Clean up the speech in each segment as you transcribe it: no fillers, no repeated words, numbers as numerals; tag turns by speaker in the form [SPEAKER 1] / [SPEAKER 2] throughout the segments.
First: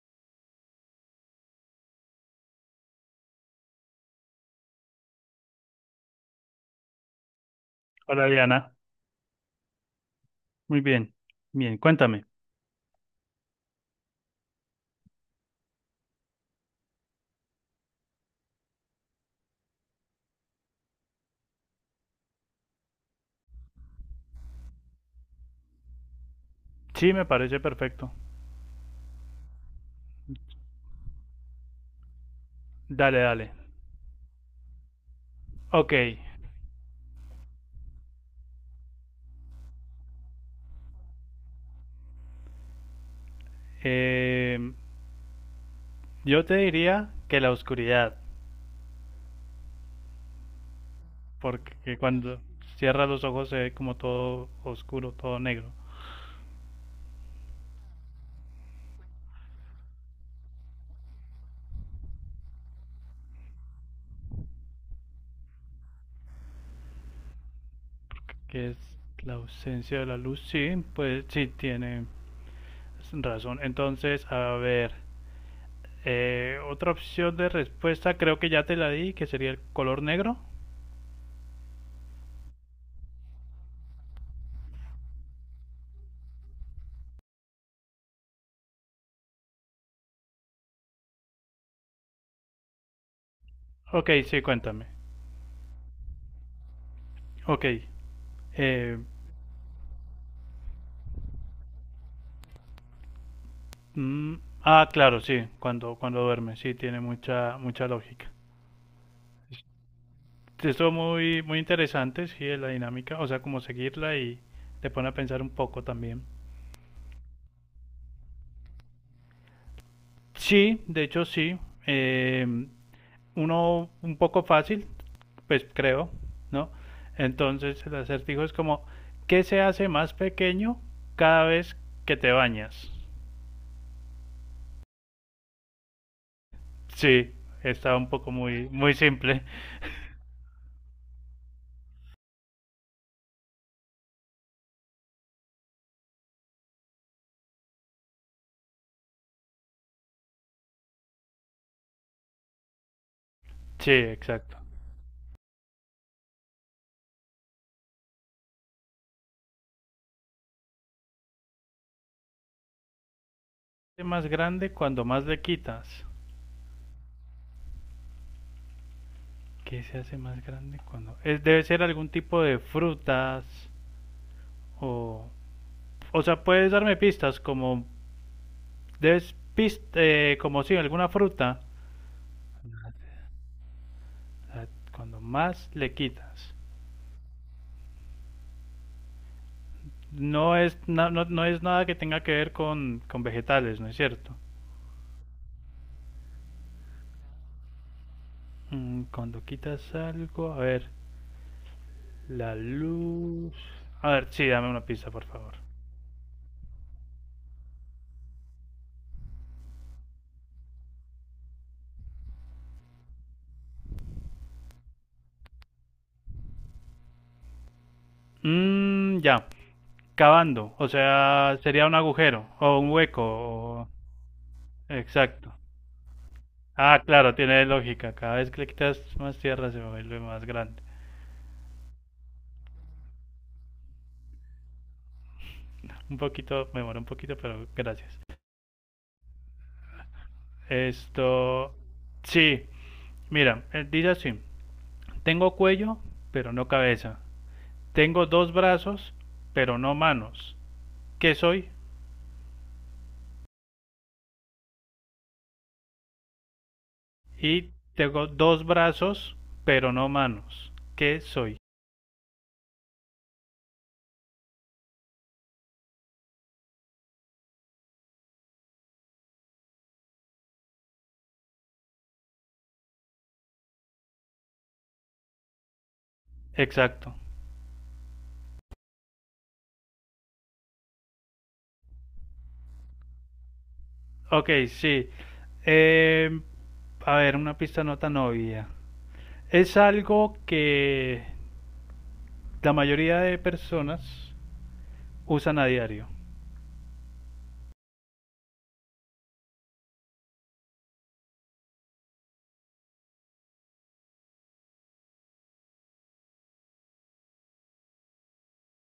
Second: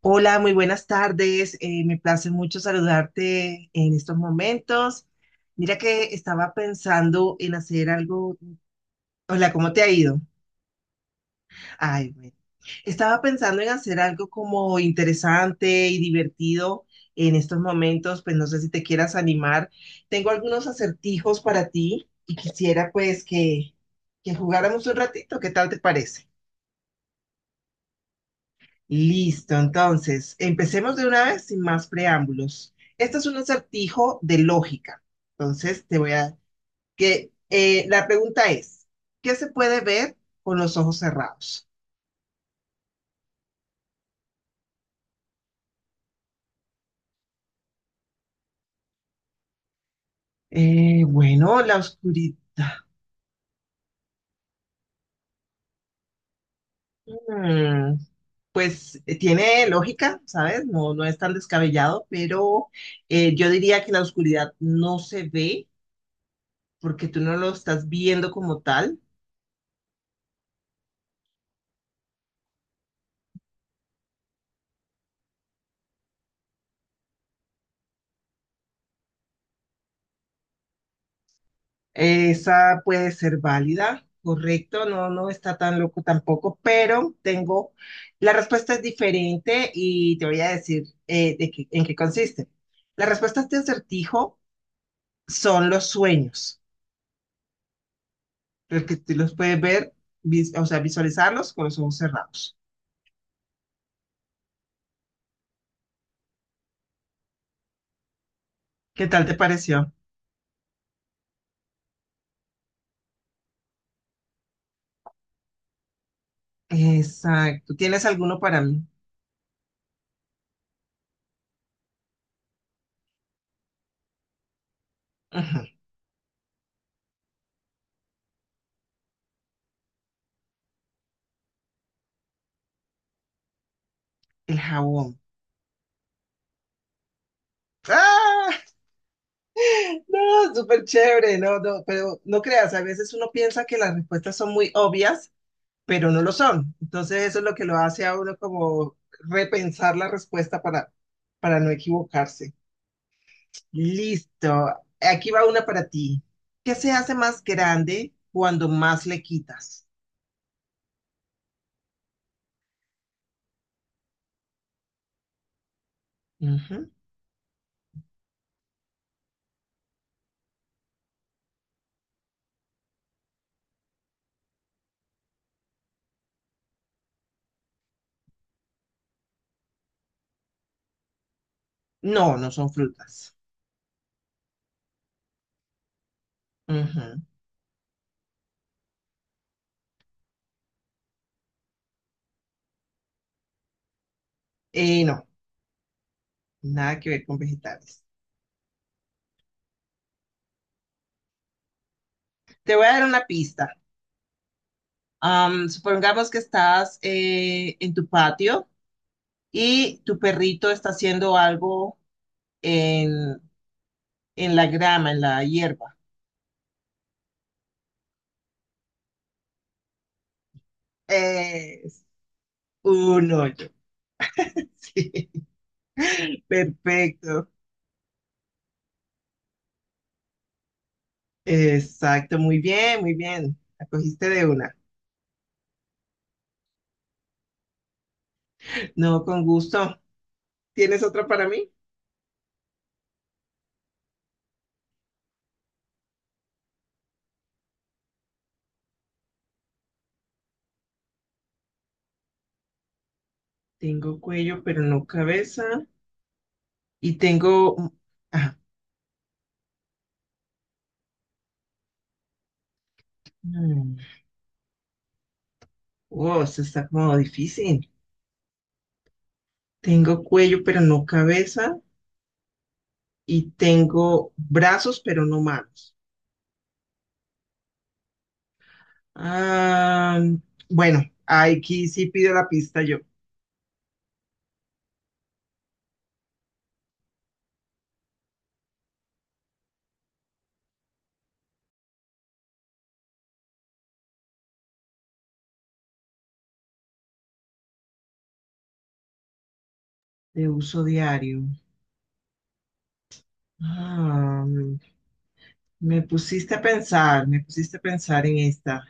[SPEAKER 1] Hola, muy buenas tardes. Me place mucho saludarte en estos momentos. Mira que estaba pensando en hacer
[SPEAKER 2] Hola
[SPEAKER 1] algo.
[SPEAKER 2] Diana,
[SPEAKER 1] Hola, ¿cómo te ha ido?
[SPEAKER 2] muy bien, bien,
[SPEAKER 1] Ay,
[SPEAKER 2] cuéntame.
[SPEAKER 1] bueno. Estaba pensando en hacer algo como interesante y divertido en estos momentos, pues no sé si te quieras animar. Tengo algunos acertijos para ti y quisiera pues que jugáramos un ratito. ¿Qué tal te parece?
[SPEAKER 2] Sí, me parece perfecto.
[SPEAKER 1] Listo, entonces, empecemos de una vez sin más preámbulos. Esto
[SPEAKER 2] Dale,
[SPEAKER 1] es un
[SPEAKER 2] dale.
[SPEAKER 1] acertijo de lógica. Entonces,
[SPEAKER 2] Ok.
[SPEAKER 1] te voy a... Que, la pregunta es, ¿qué se puede ver con los ojos cerrados?
[SPEAKER 2] em, yo te diría que la oscuridad,
[SPEAKER 1] Bueno, la
[SPEAKER 2] porque
[SPEAKER 1] oscuridad.
[SPEAKER 2] cuando cierras los ojos se ve como todo oscuro, todo negro,
[SPEAKER 1] Mm, pues tiene lógica, ¿sabes? No, no es tan descabellado, pero yo diría que la oscuridad no se ve porque tú no lo estás viendo como
[SPEAKER 2] que es
[SPEAKER 1] tal.
[SPEAKER 2] la ausencia de la luz. Sí, pues sí, tiene razón. Entonces, a ver, otra opción de respuesta creo que ya te la di, que sería el color negro.
[SPEAKER 1] Esa puede ser válida, correcto, no, no está tan loco tampoco, pero tengo, la respuesta es diferente y te voy a decir en qué consiste. Las respuestas de
[SPEAKER 2] Ok,
[SPEAKER 1] acertijo
[SPEAKER 2] sí, cuéntame.
[SPEAKER 1] son los sueños,
[SPEAKER 2] Ok,
[SPEAKER 1] porque
[SPEAKER 2] eh,
[SPEAKER 1] tú los puedes ver, o sea, visualizarlos con los ojos cerrados.
[SPEAKER 2] Mm, ah, claro, sí, cuando duerme, sí, tiene mucha, mucha lógica.
[SPEAKER 1] ¿Qué tal te pareció?
[SPEAKER 2] Esto muy, muy interesante, sí, de la dinámica, o sea, como seguirla y te pone a pensar un poco también.
[SPEAKER 1] Exacto. ¿Tienes alguno para mí?
[SPEAKER 2] Sí, de hecho sí, eh, uno un poco fácil, pues
[SPEAKER 1] Ujú.
[SPEAKER 2] creo, ¿no? Entonces el acertijo es como, ¿qué se hace más pequeño cada vez que te bañas?
[SPEAKER 1] El jabón.
[SPEAKER 2] Sí, está un poco
[SPEAKER 1] ¡Ah!
[SPEAKER 2] muy, muy simple.
[SPEAKER 1] No, súper chévere, no, no, pero no creas, a veces uno piensa que las respuestas son muy obvias pero no lo son. Entonces eso es lo que lo hace a uno como repensar la respuesta para no equivocarse.
[SPEAKER 2] Sí,
[SPEAKER 1] Listo,
[SPEAKER 2] exacto.
[SPEAKER 1] aquí va una para ti. ¿Qué se hace más grande cuando más le quitas?
[SPEAKER 2] Es más grande cuando más le quitas.
[SPEAKER 1] Ujú.
[SPEAKER 2] ¿Qué se hace más grande cuando...? Es, debe ser algún tipo de frutas o... O sea, puedes darme pistas como... Como si alguna fruta.
[SPEAKER 1] No, no son frutas.
[SPEAKER 2] Ah, cuando más le quitas.
[SPEAKER 1] Ujú.
[SPEAKER 2] No, no es nada que tenga que ver con vegetales, ¿no es cierto?
[SPEAKER 1] No, nada que ver con vegetales.
[SPEAKER 2] Mm, cuando quitas algo... A ver, la
[SPEAKER 1] Te voy a dar una
[SPEAKER 2] luz...
[SPEAKER 1] pista.
[SPEAKER 2] A ver, sí, dame una pista, por favor.
[SPEAKER 1] Supongamos que estás en tu patio y tu perrito está haciendo algo en, en la grama, en la hierba.
[SPEAKER 2] Mm, ya, cavando. O sea, sería un
[SPEAKER 1] Es
[SPEAKER 2] agujero o un hueco.
[SPEAKER 1] un hoyo. Sí.
[SPEAKER 2] Exacto. Ah, claro,
[SPEAKER 1] Perfecto.
[SPEAKER 2] tiene lógica. Cada vez que le quitas más tierra se vuelve más grande.
[SPEAKER 1] Exacto. Muy bien, muy bien. La cogiste de una.
[SPEAKER 2] Un poquito, me demoré un poquito, pero gracias.
[SPEAKER 1] No, con gusto. ¿Tienes otra para mí?
[SPEAKER 2] Esto, sí, mira, dice así. Tengo cuello, pero no cabeza. Tengo dos brazos, pero no manos. ¿Qué soy?
[SPEAKER 1] Tengo cuello, pero no cabeza. Y
[SPEAKER 2] Y
[SPEAKER 1] tengo...
[SPEAKER 2] tengo
[SPEAKER 1] Ah,
[SPEAKER 2] dos brazos, pero no manos. ¿Qué soy?
[SPEAKER 1] mm. Oh, esto está como difícil. Tengo cuello, pero no cabeza. Y tengo brazos, pero no manos.
[SPEAKER 2] Exacto.
[SPEAKER 1] Ah, bueno, aquí sí pido la pista yo.
[SPEAKER 2] Ok, sí. Eh, a ver, una pista no tan obvia. Es algo que la mayoría de personas usan a diario.
[SPEAKER 1] De uso diario. Ah, me pusiste a pensar, me pusiste a pensar en esta.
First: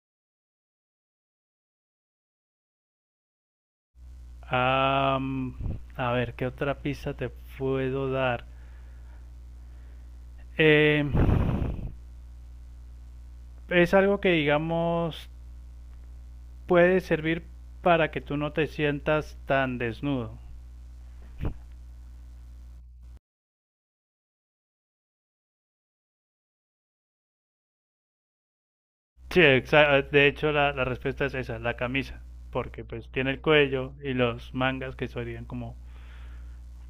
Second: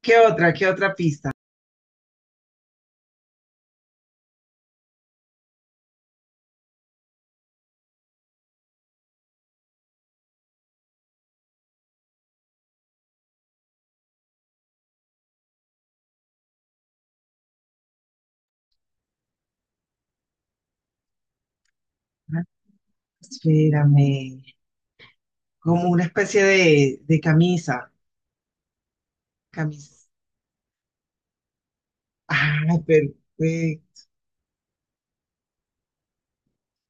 [SPEAKER 1] ¿Qué otra? ¿Qué otra pista?
[SPEAKER 2] Am, a ver, ¿qué otra pista te puedo dar? Eh, es algo que, digamos, puede servir para que tú no te sientas tan desnudo.
[SPEAKER 1] Ah, espérame. Como una especie de camisa.
[SPEAKER 2] Sí,
[SPEAKER 1] Camisa.
[SPEAKER 2] de hecho la, la respuesta es esa, la camisa,
[SPEAKER 1] Ah,
[SPEAKER 2] porque pues tiene el cuello
[SPEAKER 1] perfecto.
[SPEAKER 2] y los mangas que serían como,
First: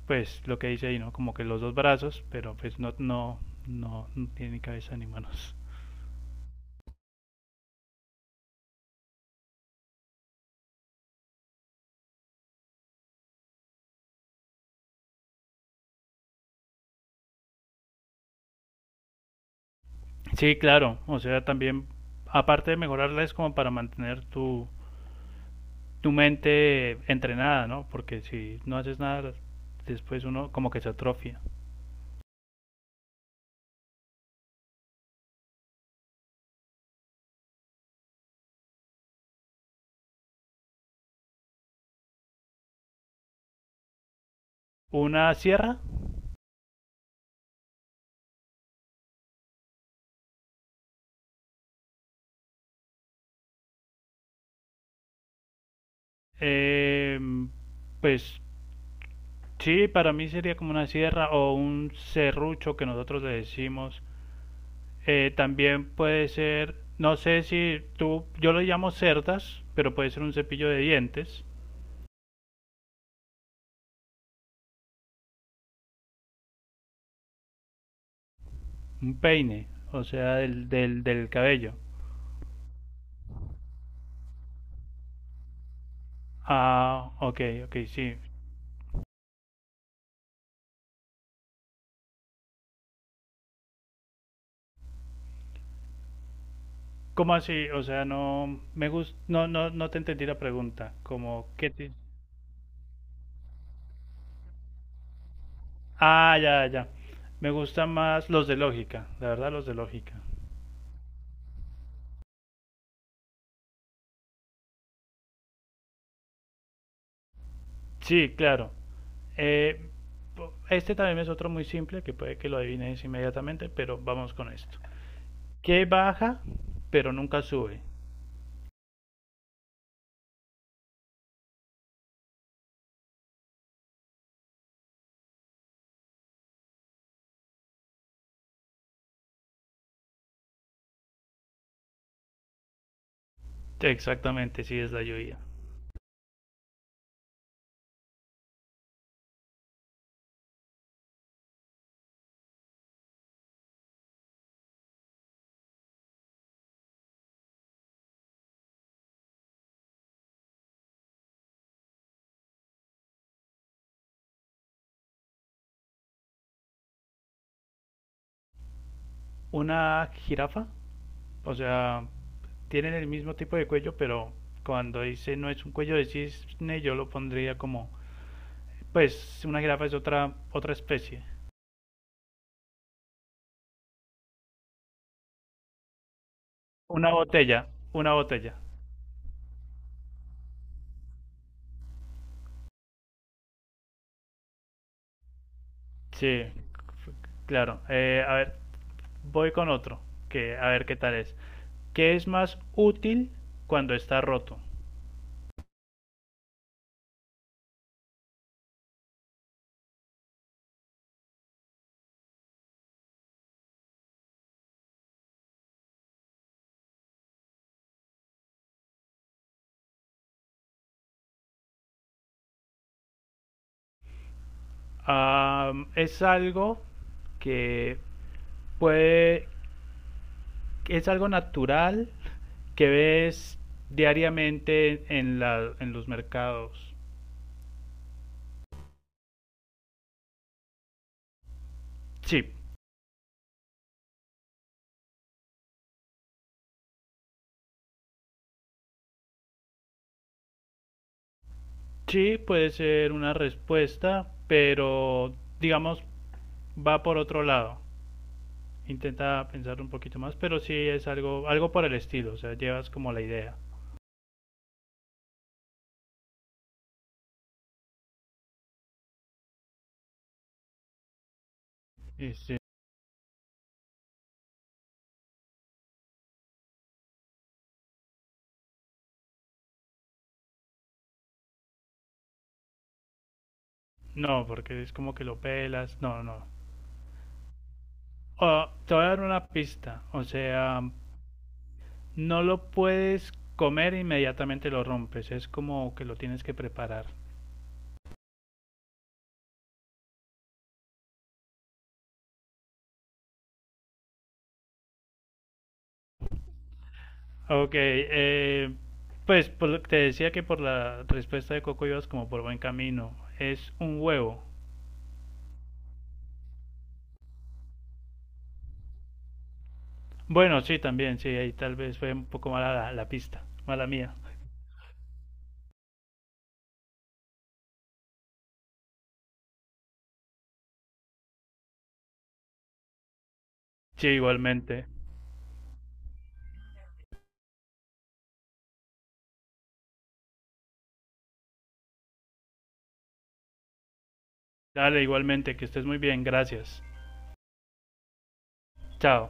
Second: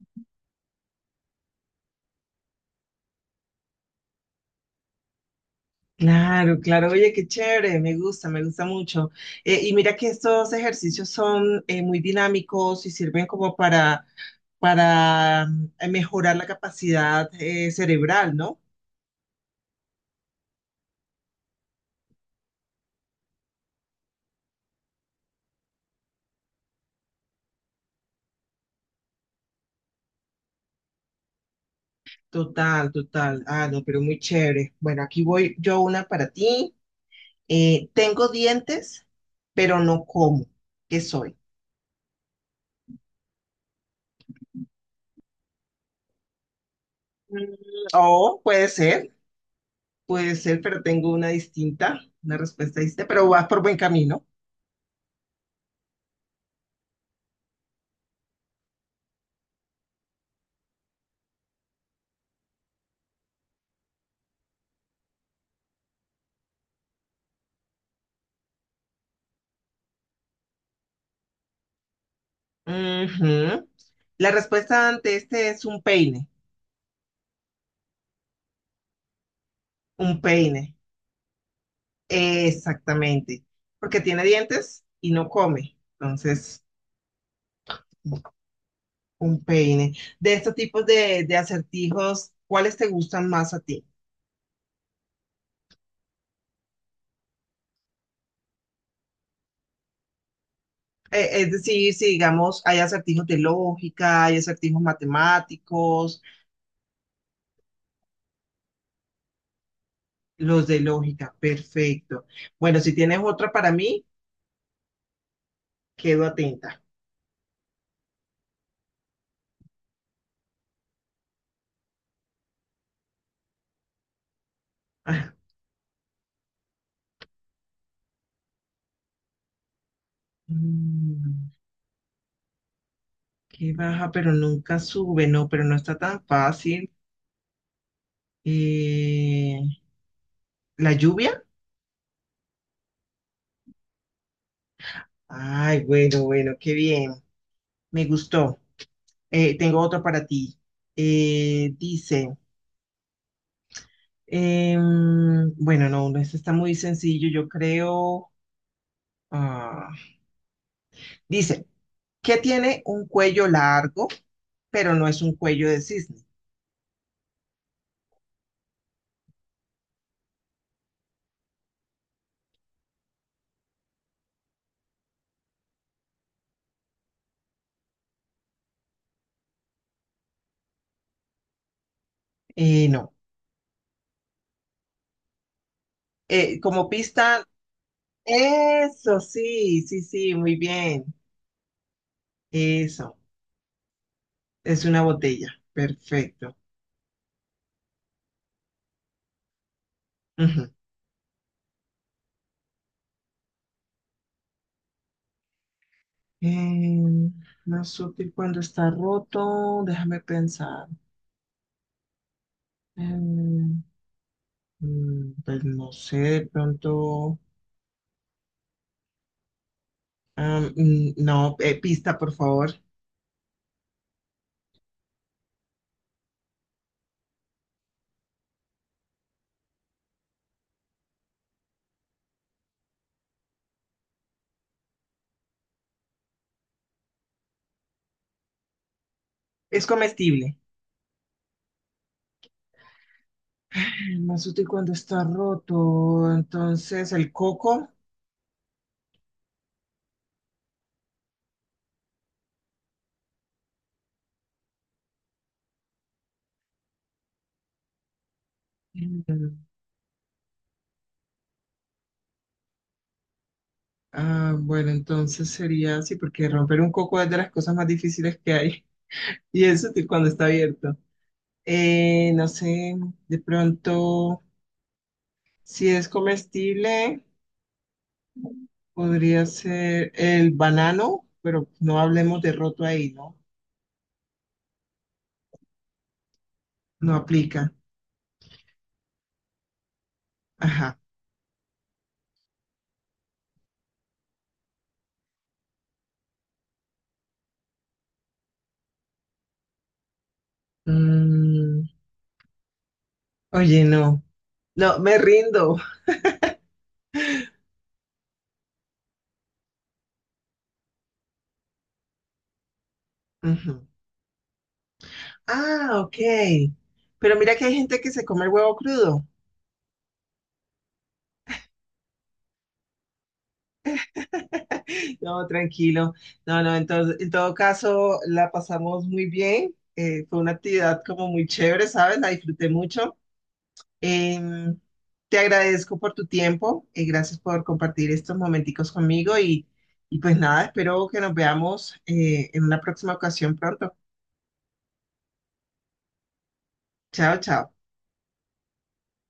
[SPEAKER 2] pues lo que dice ahí, ¿no? Como que los dos brazos, pero pues no, no, no, no tiene ni cabeza ni manos.
[SPEAKER 1] Claro, claro. Oye, qué chévere. Me gusta mucho. Y mira que estos ejercicios son muy dinámicos y sirven como para mejorar la capacidad cerebral, ¿no?
[SPEAKER 2] Sí, claro. O sea, también, aparte de mejorarla, es como para mantener tu, tu mente entrenada, ¿no? Porque si no haces nada, después uno como que se atrofia.
[SPEAKER 1] Total, total. Ah, no, pero muy chévere. Bueno, aquí voy yo una para ti. Tengo dientes, pero no como. ¿Qué soy?
[SPEAKER 2] Una sierra.
[SPEAKER 1] Mm, o puede ser, pero tengo una distinta, una respuesta distinta, pero vas por buen camino.
[SPEAKER 2] eh, pues sí, para mí sería como una sierra o un serrucho que nosotros le decimos. También puede ser, no sé si tú, yo lo llamo cerdas, pero puede ser un cepillo de dientes,
[SPEAKER 1] Ujú. La respuesta ante este es
[SPEAKER 2] un peine, o
[SPEAKER 1] un
[SPEAKER 2] sea, del,
[SPEAKER 1] peine,
[SPEAKER 2] del, del cabello.
[SPEAKER 1] exactamente, porque tiene dientes y no come, entonces
[SPEAKER 2] Ah, ok, ok, sí.
[SPEAKER 1] un peine. De estos tipos de acertijos, ¿cuáles te gustan más a ti?
[SPEAKER 2] ¿Cómo así? O sea, no, no, no te entendí la pregunta. Como,
[SPEAKER 1] Es
[SPEAKER 2] ¿qué
[SPEAKER 1] decir, si digamos, hay acertijos de lógica, hay acertijos matemáticos,
[SPEAKER 2] Ah, ya, ya. Me gustan más los de lógica, la verdad, los de lógica.
[SPEAKER 1] los de lógica, perfecto. Bueno, si tienes otra para mí, quedo atenta.
[SPEAKER 2] Sí, claro. Eh, este también es otro muy simple que puede que lo adivines inmediatamente, pero vamos con esto.
[SPEAKER 1] Ah,
[SPEAKER 2] ¿Qué baja, pero nunca sube?
[SPEAKER 1] mm. Que baja, pero nunca sube, no, pero no está tan fácil. Eh, ¿La lluvia?
[SPEAKER 2] Exactamente, sí, es la lluvia.
[SPEAKER 1] Ay, bueno, bueno, qué bien, me gustó. Tengo otro para ti. Eh, dice, bueno, no, no, este está muy sencillo, yo creo. Ah, dice, que tiene un cuello largo, pero no es un cuello de cisne.
[SPEAKER 2] ¿Una jirafa? O sea, tienen el mismo tipo de cuello, pero cuando dice no es un cuello de cisne, yo lo pondría como, pues una jirafa es otra otra especie.
[SPEAKER 1] Y no. Como
[SPEAKER 2] Una
[SPEAKER 1] pista,
[SPEAKER 2] botella, una botella.
[SPEAKER 1] eso, sí, sí, sí, muy bien. Eso, es una botella.
[SPEAKER 2] Sí,
[SPEAKER 1] Perfecto.
[SPEAKER 2] claro. A ver, voy con otro, que a
[SPEAKER 1] Ujú.
[SPEAKER 2] ver qué tal es. ¿Qué es más útil cuando está roto?
[SPEAKER 1] Eh, Más útil cuando está roto, déjame pensar. Eh, Pues no sé, de pronto. No, pista, por favor.
[SPEAKER 2] Ah, es algo que puede es algo natural que ves diariamente en, la, en los mercados.
[SPEAKER 1] Es comestible.
[SPEAKER 2] Sí,
[SPEAKER 1] Ay, más útil cuando está roto. Entonces, el coco.
[SPEAKER 2] sí puede ser una respuesta, pero digamos va por otro lado.
[SPEAKER 1] Mm,
[SPEAKER 2] Intenta pensar un poquito más, pero sí es algo, algo por el estilo, o sea, llevas como la idea.
[SPEAKER 1] ah, bueno, entonces sería así, porque romper un coco es de las cosas más difíciles que hay. Y es útil cuando está abierto. No
[SPEAKER 2] Este,
[SPEAKER 1] sé, de pronto, si es comestible, podría ser el banano, pero no hablemos de roto ahí, ¿no?
[SPEAKER 2] no, porque es como que lo pelas, no, no.
[SPEAKER 1] No aplica.
[SPEAKER 2] Oh, te voy a dar una pista, o sea,
[SPEAKER 1] Ajá.
[SPEAKER 2] no lo puedes comer e inmediatamente lo rompes, es como que lo tienes que preparar.
[SPEAKER 1] Mm, oye, no. No, me rindo.
[SPEAKER 2] Ok, pues que te decía que por la respuesta de Coco ibas como por buen camino. Es
[SPEAKER 1] Ujú.
[SPEAKER 2] un huevo.
[SPEAKER 1] Ah, ok. Pero mira que hay gente que se come el huevo crudo.
[SPEAKER 2] Bueno, sí, también, sí, ahí tal vez fue un poco mala la, la pista, mala mía.
[SPEAKER 1] No, tranquilo. No, no, entonces, en todo caso, la pasamos muy bien. Fue una actividad como muy chévere, ¿sabes? La disfruté mucho.
[SPEAKER 2] Sí,
[SPEAKER 1] Em,
[SPEAKER 2] igualmente.
[SPEAKER 1] Te agradezco por tu tiempo y gracias por compartir estos momenticos conmigo. Y y pues nada, espero que nos veamos en una próxima ocasión pronto.
[SPEAKER 2] Dale, igualmente, que estés muy bien, gracias.
[SPEAKER 1] Chao, chao.
[SPEAKER 2] Chao.